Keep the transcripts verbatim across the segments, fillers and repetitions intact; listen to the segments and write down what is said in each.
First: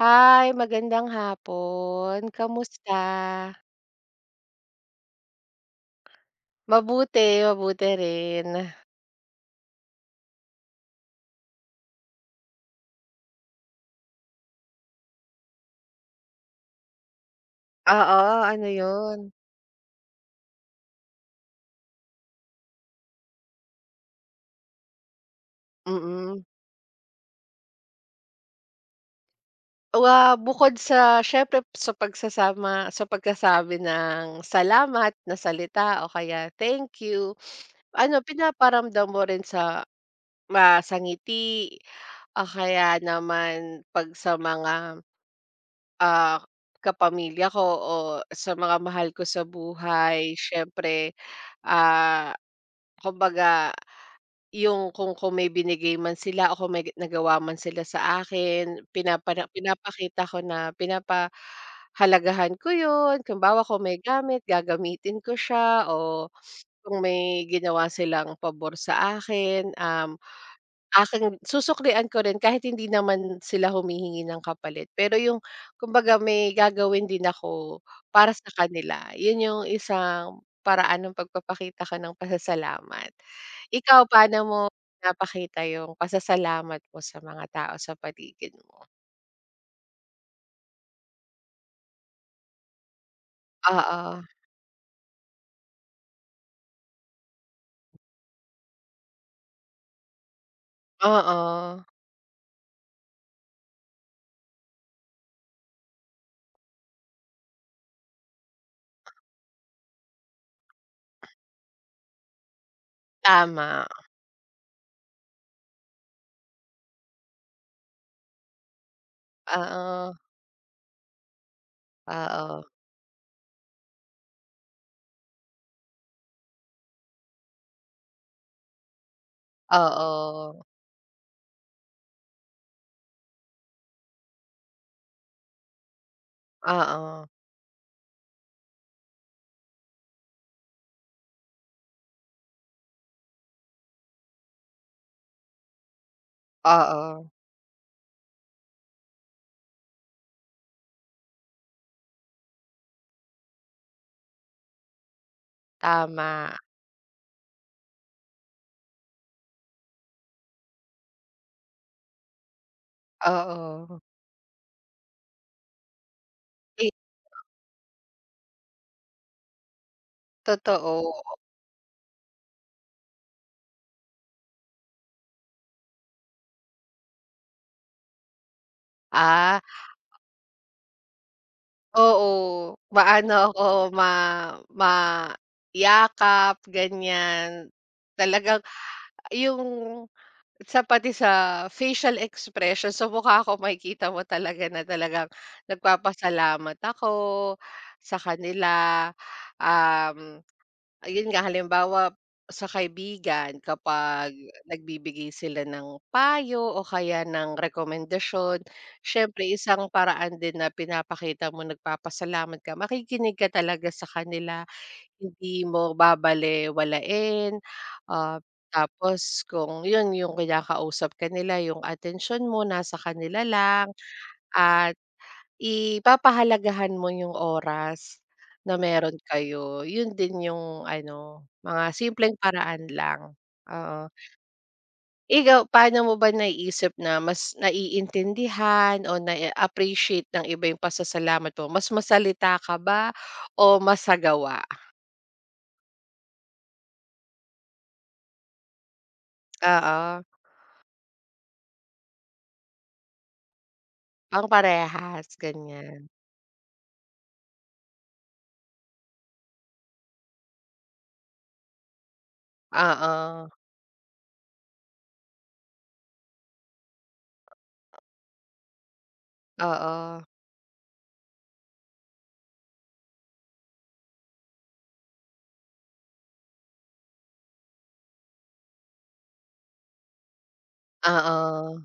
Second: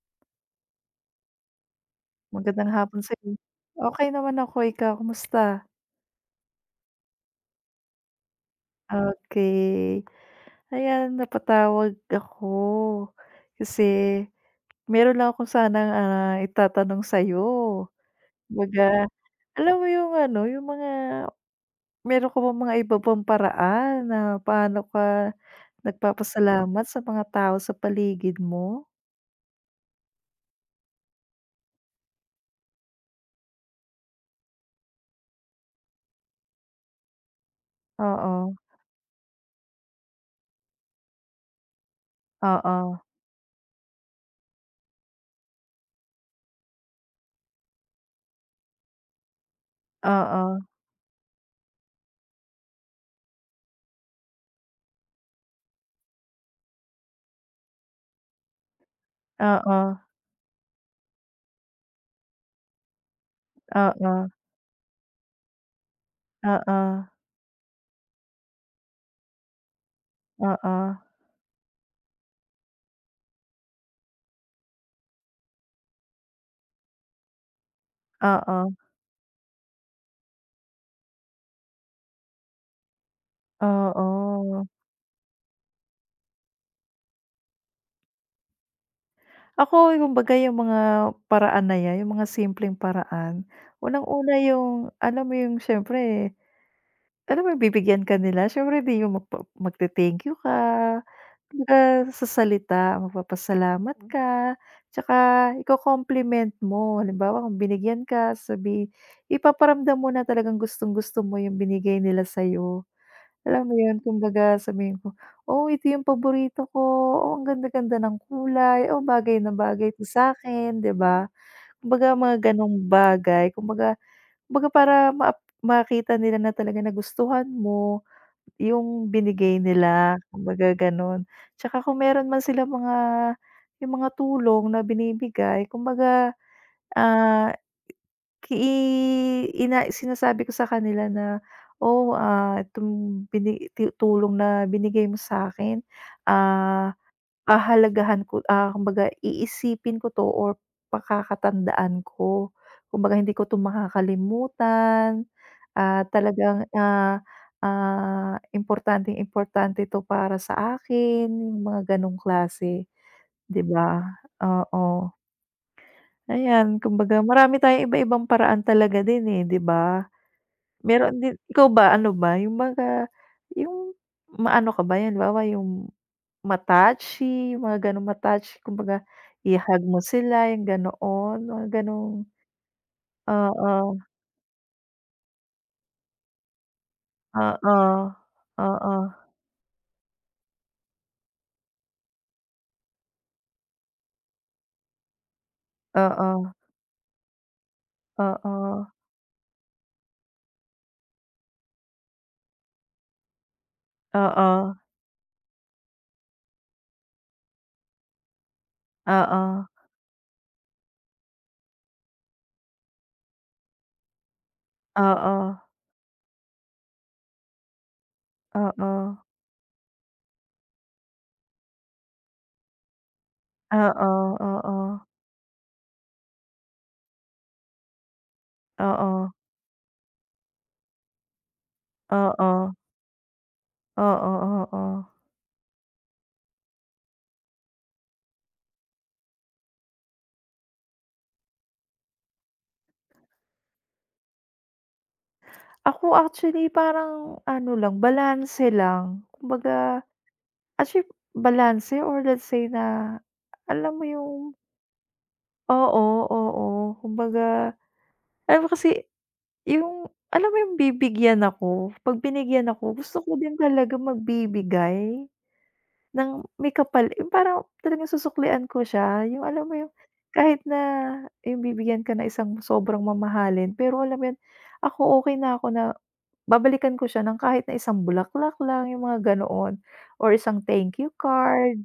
Hi, magandang hapon. Magandang Kamusta? hapon sa'yo. Okey naman ako, ikaw kumusta? Mabuti, mabuti rin. Okey. Ayan, napatawag ako kasi meron lang akong sanang, ah, itatanong sa'yo. Oo, ano Kumbaga, 'yun. alam mo yung ano, yung mga meron ka bang mga iba pang paraan na paano ka mm. mm nagpapasalamat sa mga tao sa paligid mo? Wa bukod sa siyempre sa pagsasama sa pagsasabi ng salamat na salita o kaya thank you, ano, Oo, pinaparamdam mo rin sa ma sa ngiti o oo, kaya naman 'pag sa mga, ah, kapamilya ko o sa mga mahal ko sa buhay oo, siyempre. ah Kumbaga, yung kung kung may binigay man sila o kung may nagawa man sila sa akin, pinapana oo, oo, pinapakita ko na pinapahalagahan ko yun. Kumbawa kung oo, may gamit, gagamitin ko siya o oo, kung may ginawa silang pabor sa akin, um, oo, aking susuklian ko rin kahit hindi naman sila humihingi ng kapalit, pero yung kumbaga may gagawin din ako para sa oo, kanila, yun yung isang paraan ng pagpapakita ko ng pasasalamat. Ikaw, paano mo oo. pinapakita yung pasasalamat mo sa mga tao sa paligid mo? Ako kumbaga yung mga paraan na 'yan, yung mga simpleng paraan, Oo, unang-una yung alam mo yung siyempre, alam mo yung bibigyan ka nila siyempre 'di yung magpa magte-thank you ka, oo, kumbaga sa salita magpapasalamat Hmm. ka, tsaka iko-compliment mo. Halimbawa kung binigyan ka sabi ipaparamdam mo na talagang gustong-gusto mo yung binigay nila sa'yo. Alam mo tama, yun, kumbaga sabihin ko, "Oh, ito yung paborito ko. Oh, ang ganda-ganda ng kulay. Oh, bagay na bagay 'to oo, sa'kin." 'Di ba? Kumbaga mga oo, gano'ng bagay. Kumbaga kumbaga para maap makita nila na talaga nagustuhan mo yung binigay nila, oo, kumbaga gano'n. Tsaka kung meron man silang mga yung mga tulong na binibigay kumbaga, oo, ah Ki ina sinasabi ko sa kanila na, "Oh, ah, itong bini tu tulong na binigay mo sa'kin, ah, oo, hahalagahan ko ah, kumbaga iisipin ko 'to or pakakatandaan ko. Kumbaga hindi ko 'to makakalimutan at tama, talagang, ah, ah, importanteng-importante 'to para sa akin." Yung mga gano'ng klase, 'di oo, ba? Oo. Ayan, i kumbaga marami tayong iba-ibang paraan talaga din, eh, 'di ba? totoo, Meron din ikaw ba, ano ba, yung mga yung maano ka ba, yan halimbawa yung ma-touchy, yung mga gano'ng ma-touch kumbaga ah. i-hug mo sila, yung ganoon, mga gano'ng Oo, maano ako, oo, ma maiyakap, ganyan. oo, Talagang oo, oo, yung sa pati sa facial expression, sa mukha ko makikita mo talaga na talagang oo, nagpapasalamat ako sa oo, kanila. um Ayun nga, halimbawa sa kaibigan oo, kapag oo, nagbibigay sila ng payo o kaya ng rekomendasyon, oo, siyempre isang paraan din na pinapakita mo nagpapasalamat ka, makikinig ka talaga sa kanila, oo, hindi mo babalewalain. Ah, tapos kung yun, yung kinakausap ka nila, yung atensyon mo nasa kanila lang, oo, at I papahalagahan mo yung oras na oo, meron oo, kayo, yun din yung ano, mga simpleng paraan lang, oo. oo, oo. Oo. Ikaw, paano mo ba naiisip na mas naiintindihan o na appreciate ng iba yung pasasalamat mo? Mas masalita ka ba o mas sa gawa? Ako actually parang ano lang, balanse lang. Kumbaga, Oo, actually balanse or let's say na alam mo yung pangparehas oo, ganyan, oo. Kumbaga, alam mo kasi yung alam mo yung bibigyan ako, 'pag binigyan ako gusto ko oo, din talaga magbibigay ng may kapal yung parang talagang susuklian ko siya, yung alam mo yung oo, kahit na yung bibigyan ka na isang sobrang mamahalin pero alam mo yun, ako okay na ako na Babalikan ko siya ng kahit na isang bulaklak lang, yung mga ganoon or isang thank you oo, card.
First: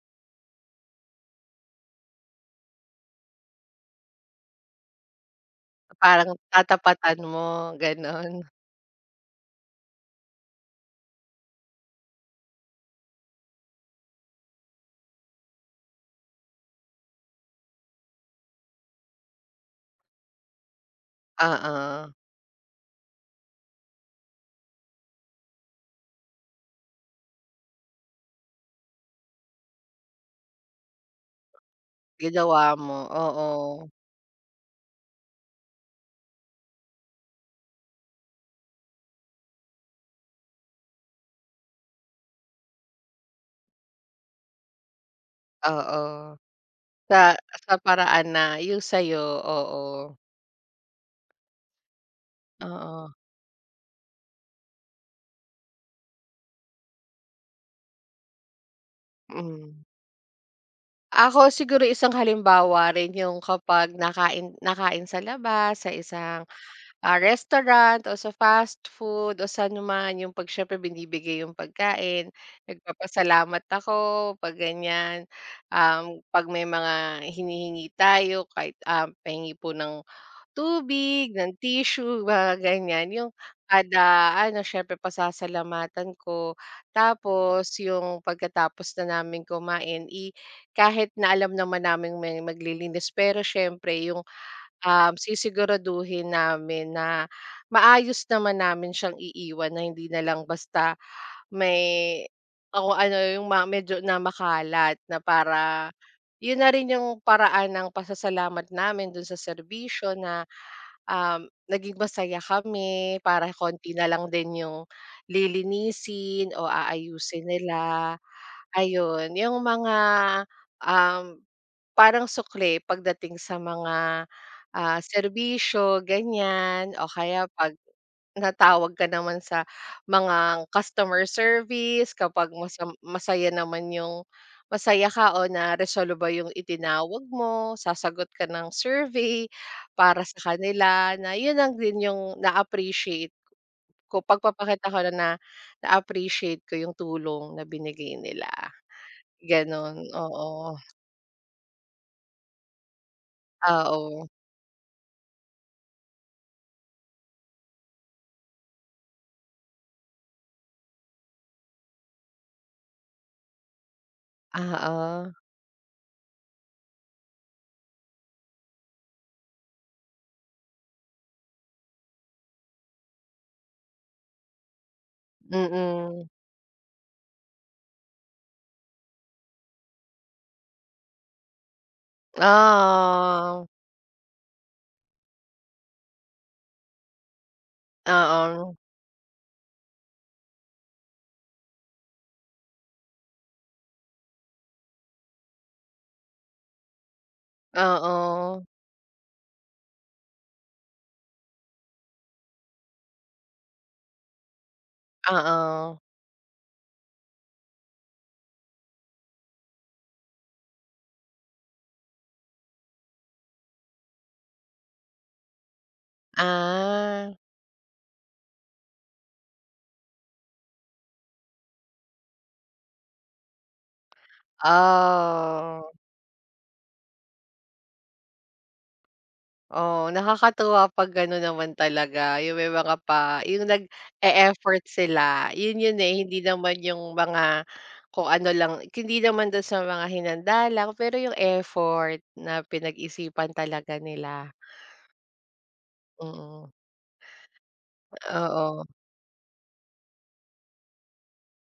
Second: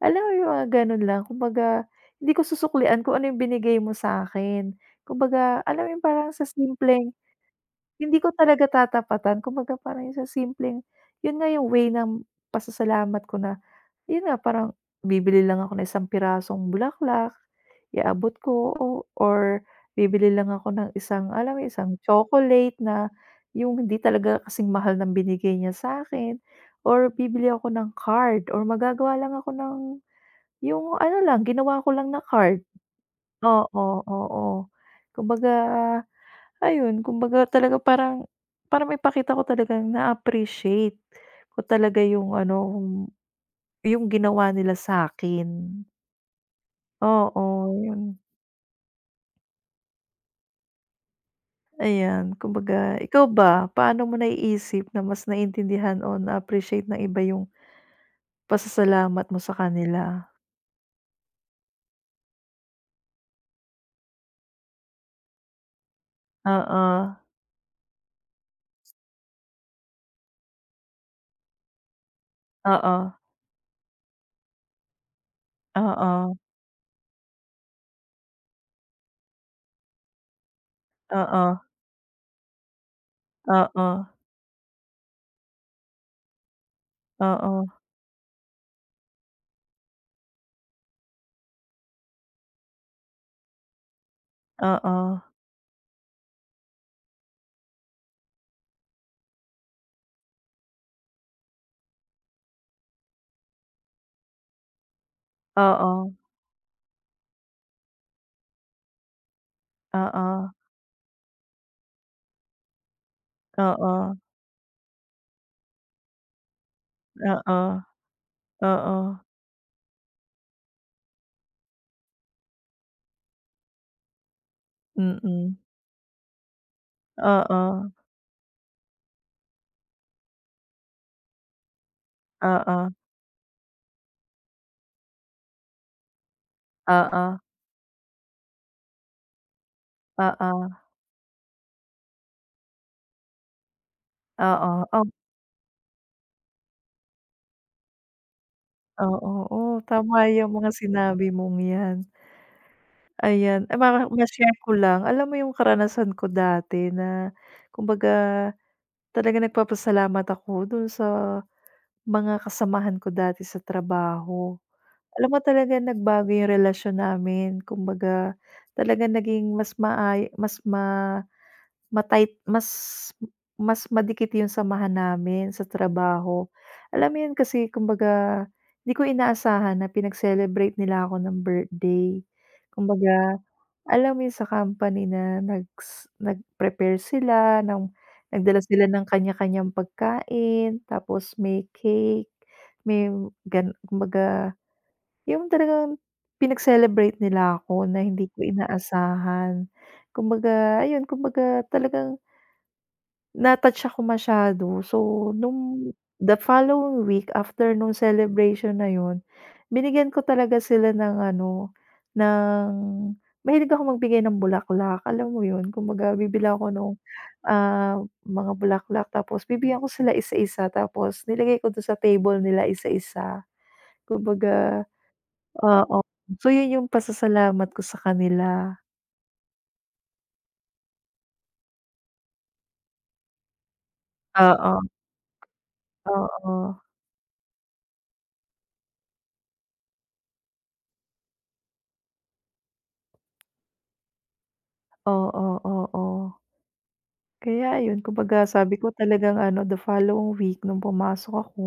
Alam mo yung mga gano'n lang, kumbaga hindi ko susuklian kung ano yung binigay mo sa'kin. Kumbaga, alam mo yung parang parang sa simpleng tatapatan mo, hindi gano'n. ko talaga tatapatan kumbaga parang yung sa simpleng yun nga yung way ng pasasalamat ko na yun nga parang bibili lang ako ng isang pirasong bulaklak, iaabot ko o or bibili lang ako ng isang alam mo yun, isang Oo, chocolate na yung hindi talaga kasing mahal ng binigay niya sa'kin or bibili ako ng card or magagawa lang ako ng yung ano lang ginawa ko lang na ginawa card. mo, Oo, oo. oo. Kumbaga Ayun, kumbaga talaga parang para maipakita ko talagang na-appreciate ko talaga yung ano, yung ginawa nila sa'kin. Oo, sa Oo, sa yun. paraan na yung sa'yo, oo. Ayan, kumbaga Oo. ikaw ba, paano mo naiisip na mas naintindihan o na-appreciate ng iba yung pasasalamat mo sa Mm. kanila? Ako siguro isang halimbawa rin yung kapag nakain nakain sa labas, sa isang, Oo, ah, restaurant o sa fast food o saan man, yung 'pag siyempre binibigay yung pagkain, oo, nagpapasalamat ako 'pag ganyan. Um, oo, 'pag may mga hinihingi tayo kahit, ah, pahingi po ng oo, tubig, oo, ng tissue, mga ganyan. Yung oo, kada ano, siyempre pasasalamatan ko. oo, Tapos yung pagkatapos na namin kumain, i kahit na alam naman namin may maglilinis, pero siyempre yung, oo, um, sisiguraduhin namin na maayos naman namin siyang iiwan, na hindi na lang basta may o ano yung ma medyo na makalat, na para oo, yun na rin yung paraan ng pasasalamat namin dun sa serbisyo, oo, na um, naging masaya kami, para konti na oo, lang din yung lilinisin o aayusin nila. oo, Ayun, yung mga, um, parang sukli pagdating sa mga, ah, mm, serbisyo, ganyan, o kaya 'pag oo. natawag ka naman sa mga customer service, kapag Oo, masam masaya naman yung masaya ka o naresolba ba yung itinawag oo, mo, sasagot ka ng survey para sa oo, kanila, na yun ang din yung na-appreciate ko, oo, pagpapakita ko oh, na na na-appreciate ko yung tulong na binigay nila, oo, oo, gano'n. tama Oo, yung mga sinabi mong 'yan. Ayan, ay ma oo, ma-share ko lang, alam mo yung karanasan ko dati na kumbaga talagang nagpapasalamat ako dun sa mga kasamahan ko dati sa trabaho. oo, Alam mo talaga nagbago yung relasyon namin kumbaga talaga naging mas maay mas ma ma mas mas madikit yung samahan namin sa mm. trabaho. Alam mo yun kasi kumbaga hindi ko inaasahan na pinag-celebrate nila ako ng birthday. Kumbaga, Oo, alam mo yun sa company na nags nag-prepare sila ng nagdala oo, sila ng kanya-kanyang pagkain, tapos may cake, may gan kumbaga yung talagang pinag-celebrate nila ako na hindi ko oo, inaasahan. Kumbaga ayun, kumbaga talagang na-touch ako masyado. So, nung oo. the following week after nung celebration na yun, binigyan ko talaga sila ng ano, ng mahilig ako magbigay ng bulaklak, alam mo yun? Kumbaga bibili ako nung, Ah, ah, mga bulaklak tapos bibigyan ko sila isa-isa tapos nilagay ko dun sa table nila isa-isa. Kumbaga oo, oo. So, yun yung pasasalamat ko sa kanila. oo, nakakatuwa 'pag gano'n naman talaga, yung may mga pa yung Oo, nag-e-effort sila, yun yun, eh, hindi oo, naman yung mga kung ano lang, hindi naman dun sa mga hinanda lang, pero yung effort na pinag-isipan talaga nila, oo, oo. Oo. mm, Kaya ayun, kumbaga sabi oo. ko talagang ano, the following week nung pumasok ako,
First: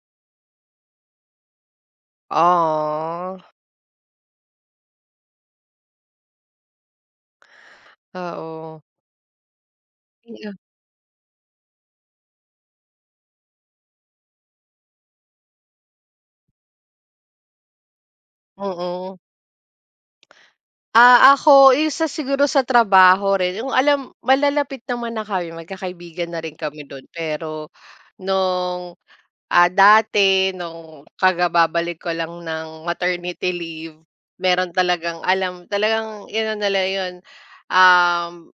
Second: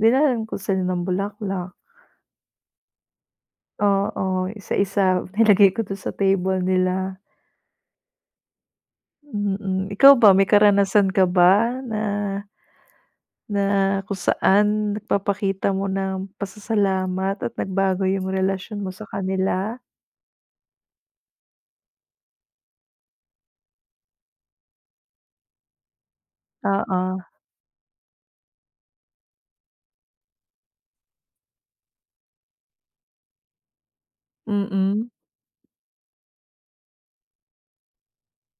dinalhan ko sila ng bulaklak. Oh, Oo, isa-isa nilagay ko dun sa table nila. oo, oo. Mm, ikaw ba may karanasan ka ba na na kung saan nagpapakita mo ng pasasalamat at nagbago yung relasyon mo sa Mm. kanila? Ah, ako isa siguro sa trabaho rin, yung alam, malalapit naman na kami, magkakaibigan na rin kami dun. Oo, Pero nung, ah, dati nung kagababalik ko lang ng maternity leave, meron mm. talagang alam, talagang ano nila yun, um,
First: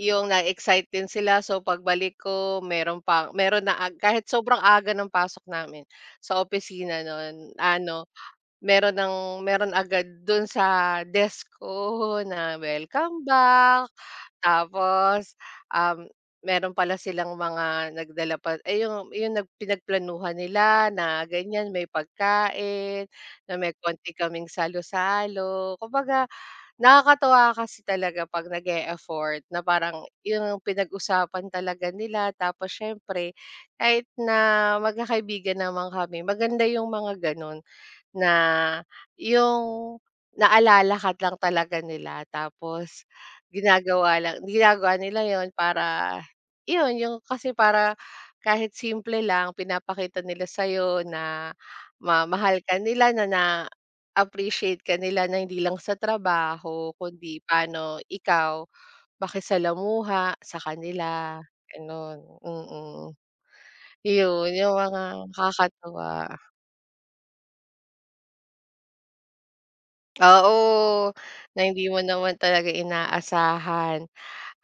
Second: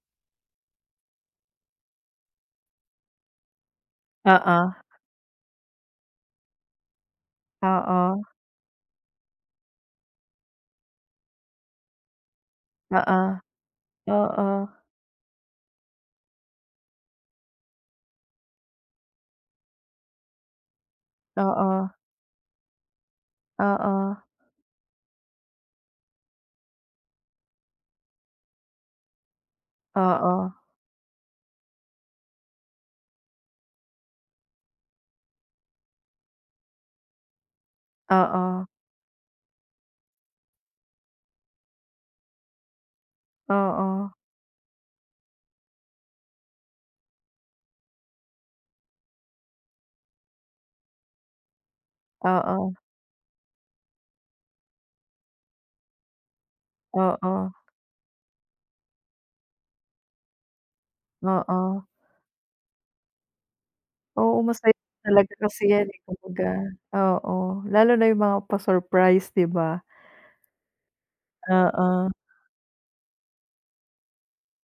yung na-excite din sila. So pagbalik ko, meron pa meron na ag- kahit sobrang Oo, aga ng pasok namin sa opisina nun ano, oo, meron ng meron agad dun sa desk ko na welcome oo, back, oo, tapos, um, meron pala silang mga nagdala pa, ay yung yung nagpinagplanuhan nila na ganyan oo, may pagkain, na may oo, konti kaming salo-salo. Kumbaga nakakatuwa kasi talaga 'pag nag-e-effort, na parang oo, yung pinag-usapan talaga nila, tapos siyempre kahit na magkakaibigan naman kami, maganda yung mga ganun. Na oo, yung naalala ka lang talaga nila, tapos oo, ginagawa lang ginagawa nila yon para yun, yung kasi para kahit simple lang pinapakita nila sa'yo na ma mahal oo. ka nila, na na-appreciate ka nila, na hindi lang sa trabaho kundi Oo, paano ikaw makisalamuha sa kanila, oo. ganun. Mm, mm. Oo, Yun masaya yung mga talaga kasi yan, eh, nakakatuwa. kumbaga oo, lalo na yung mga pa-surprise, 'di ba? Oo, na hindi mo Oo. naman talaga inaasahan.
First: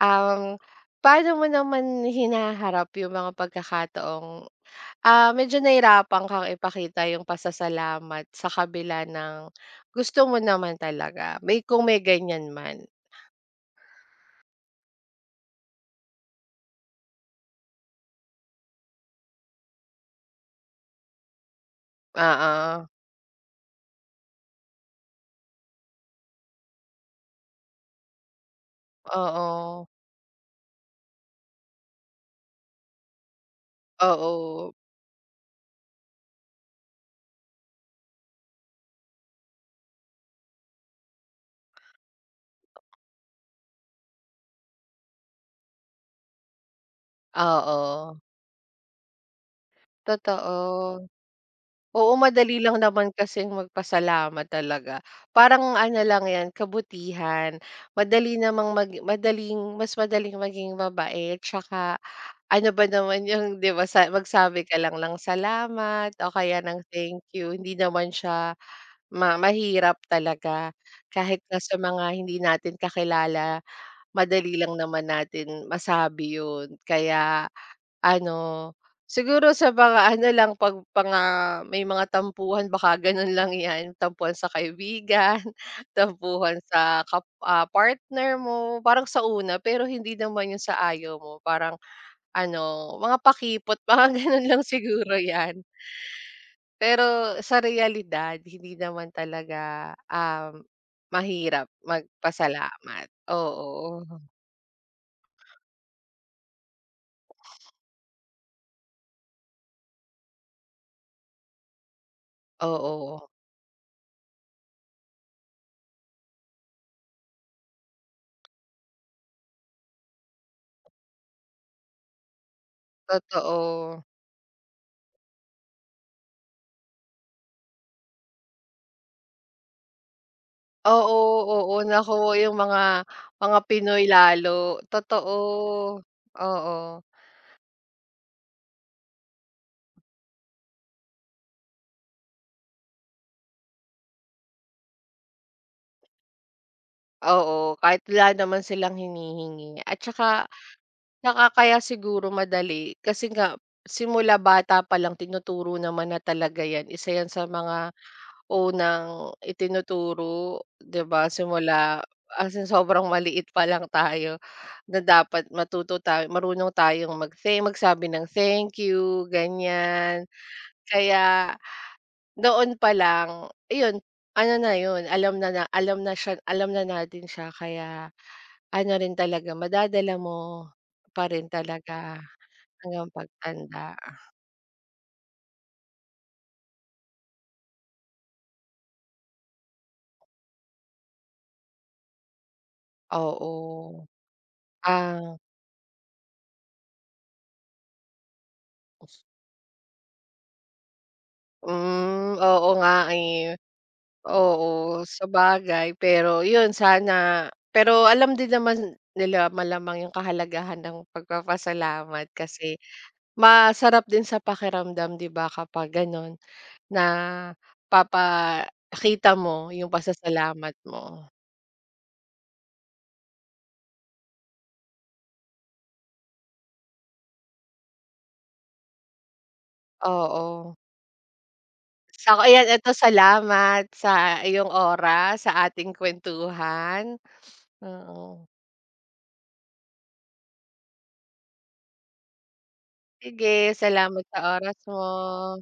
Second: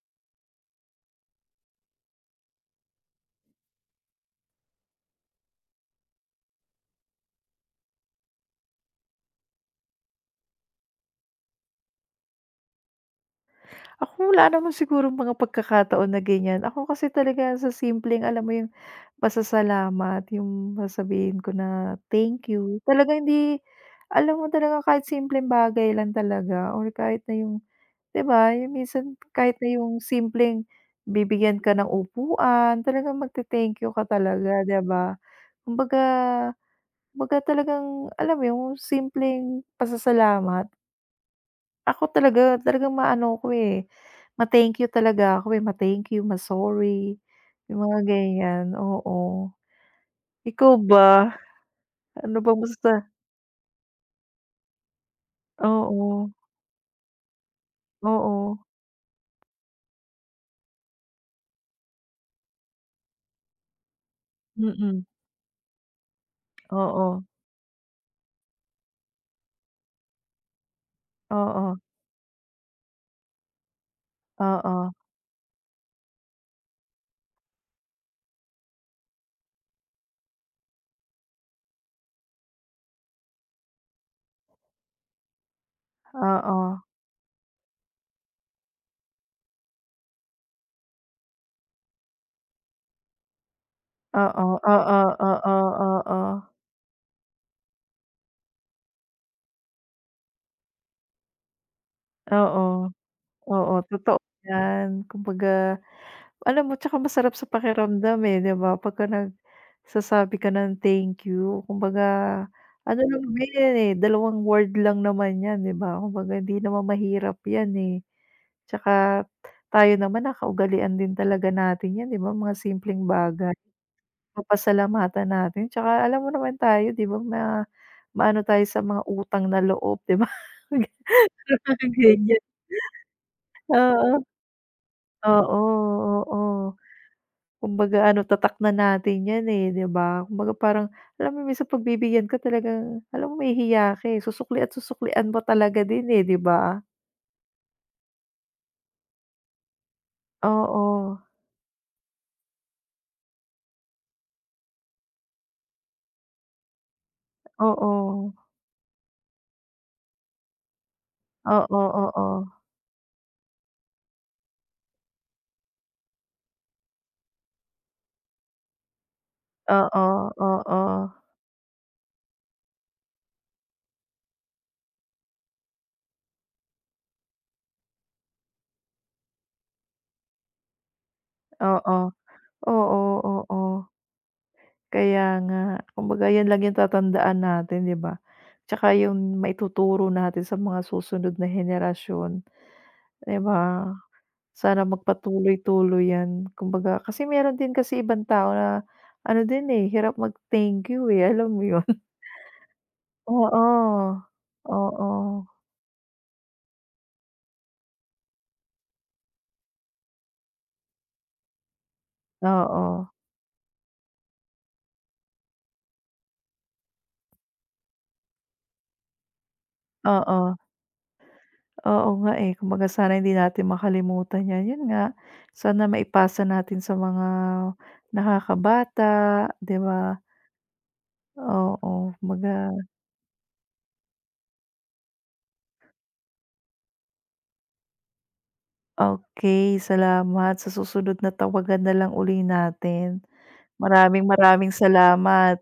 Um, paano mo naman hinaharap yung mga pagkakataong, ah, medyo nahirapan kang ipakita yung pasasalamat sa kabila ng gusto mo naman talaga, may kung may ganyan man? Ako wala naman sigurong mga pagkakataon na ganyan. Ako kasi talaga sa simpleng alam mo yung pasasalamat, yung sasabihin ko na, "Thank Oo, you." talaga hindi alam mo talaga kahit simpleng bagay lang talaga or kahit na yung 'di ba, yung minsan kahit na oo, yung simpleng bibigyan ka ng upuan, talagang magte-thank you ka talaga, oo, 'di ba? Kumbaga kumbaga talagang alam mo yung simpleng pasasalamat, ako talaga talagang maano ko, eh, ma-thank you talaga ako, eh, ma-thank you, ma-sorry, yung mga oo, ganyan, oo. totoo. Ikaw ba? Oo, Ano bang madali lang basta naman kasing magpasalamat talaga. Parang ano lang oo, 'yan, kabutihan. Madali oo, namang mag madaling mas madaling maging mabait, tsaka ano ba naman yung 'di ba, sa magsabi ka lang mm, lang salamat o kaya ng thank oo, you. Hindi naman siya ma mahirap talaga. Kahit na sa oo, mga hindi natin kakilala, oo, madali lang oo. naman natin masabi 'yun. Kaya ano, siguro sa mga ano lang 'pag mga may mga tampuhan, baka gano'n lang 'yan, tampuhan sa kaibigan, tampuhan Oo. sa kap ah, partner mo, parang sa una, pero hindi naman 'yun sa ayaw mo, parang ano, mga pakipot, mga gano'n Oo, lang oo, siguro 'yan. oo, oo. Pero sa realidad hindi naman talaga, um, mahirap Oo, magpasalamat, oo, oo, totoo 'yan. Kumbaga alam mo tsaka masarap sa pakiramdam, eh, 'di ba, pagka nagsasabi ka ng thank you. Kumbaga ano lang oo, ba 'yan, eh, dalawang word lang naman 'yan, 'di ba? Kumbaga di naman mahirap 'yan, eh. Tsaka tayo naman nakaugalian din talaga natin 'yan, 'di ba, mga simpleng bagay. totoo. Papasalamatan natin tsaka alam mo naman tayo, 'di ba, ma maano tayo sa mga utang na loob, 'di ba? Oo, oo, naku, Ganyan. yung mga mga Pinoy Oo, lalo, totoo. oo, oo. Oo, Kumbaga ano, tatak na natin 'yan, eh, 'di ba? Kumbaga parang alam mo minsan pagbibigyan ka talagang alam mo mahihiya ka, eh, susukli at susuklian mo talaga din, eh, 'di ba? oo, kahit wala naman silang hinihingi, at saka Oo, nakakaya siguro, madali kasi nga simula bata pa lang, tinuturo naman na talaga yan, isa yan sa mga oo. unang itinuturo, 'di ba, Oo, simula oo. as in sobrang maliit pa lang tayo, na dapat matuto tayo, marunong tayong mag magsabi ng thank you, Oo, ganyan. oo. Kaya noon pa lang, iyon, ano na yun, alam na na alam na siya, alam na natin siya, kaya ano rin talaga madadala mo pa rin Oo. talaga hanggang Oo, oo. pagtanda, Kaya nga. Kumbaga 'yan lang yung tatandaan natin, 'di ba? Tsaka yung maituturo natin sa mga susunod na henerasyon, 'di ba? oo. Sana Ah, magpatuloy-tuloy 'yan, kumbaga kasi meron din kasi ibang tao na ano din, eh, hirap mag-thank you, eh, alam mo 'yun? hmm, oo nga, eh. Oo, Oo, oo, sabagay, pero yun sana, pero alam din naman nila malamang yung kahalagahan ng pagpapasalamat, kasi oo, masarap din sa pakiramdam, 'di ba, kapag gano'n. Na napapakita mo yung oo, pasasalamat mo. oo nga, eh, kumbaga sana hindi natin makalimutan 'yan, 'yun nga, sana maipasa natin sa mga nakakabata, 'di ba? Oo. Oo, sa kumbaga Ayan, eto, salamat sa iyong oras sa ating kuwentuhan. Oo. okay, salamat sa susunod na tawagan na lang uli natin. Sige, salamat Maraming sa maraming oras mo. salamat.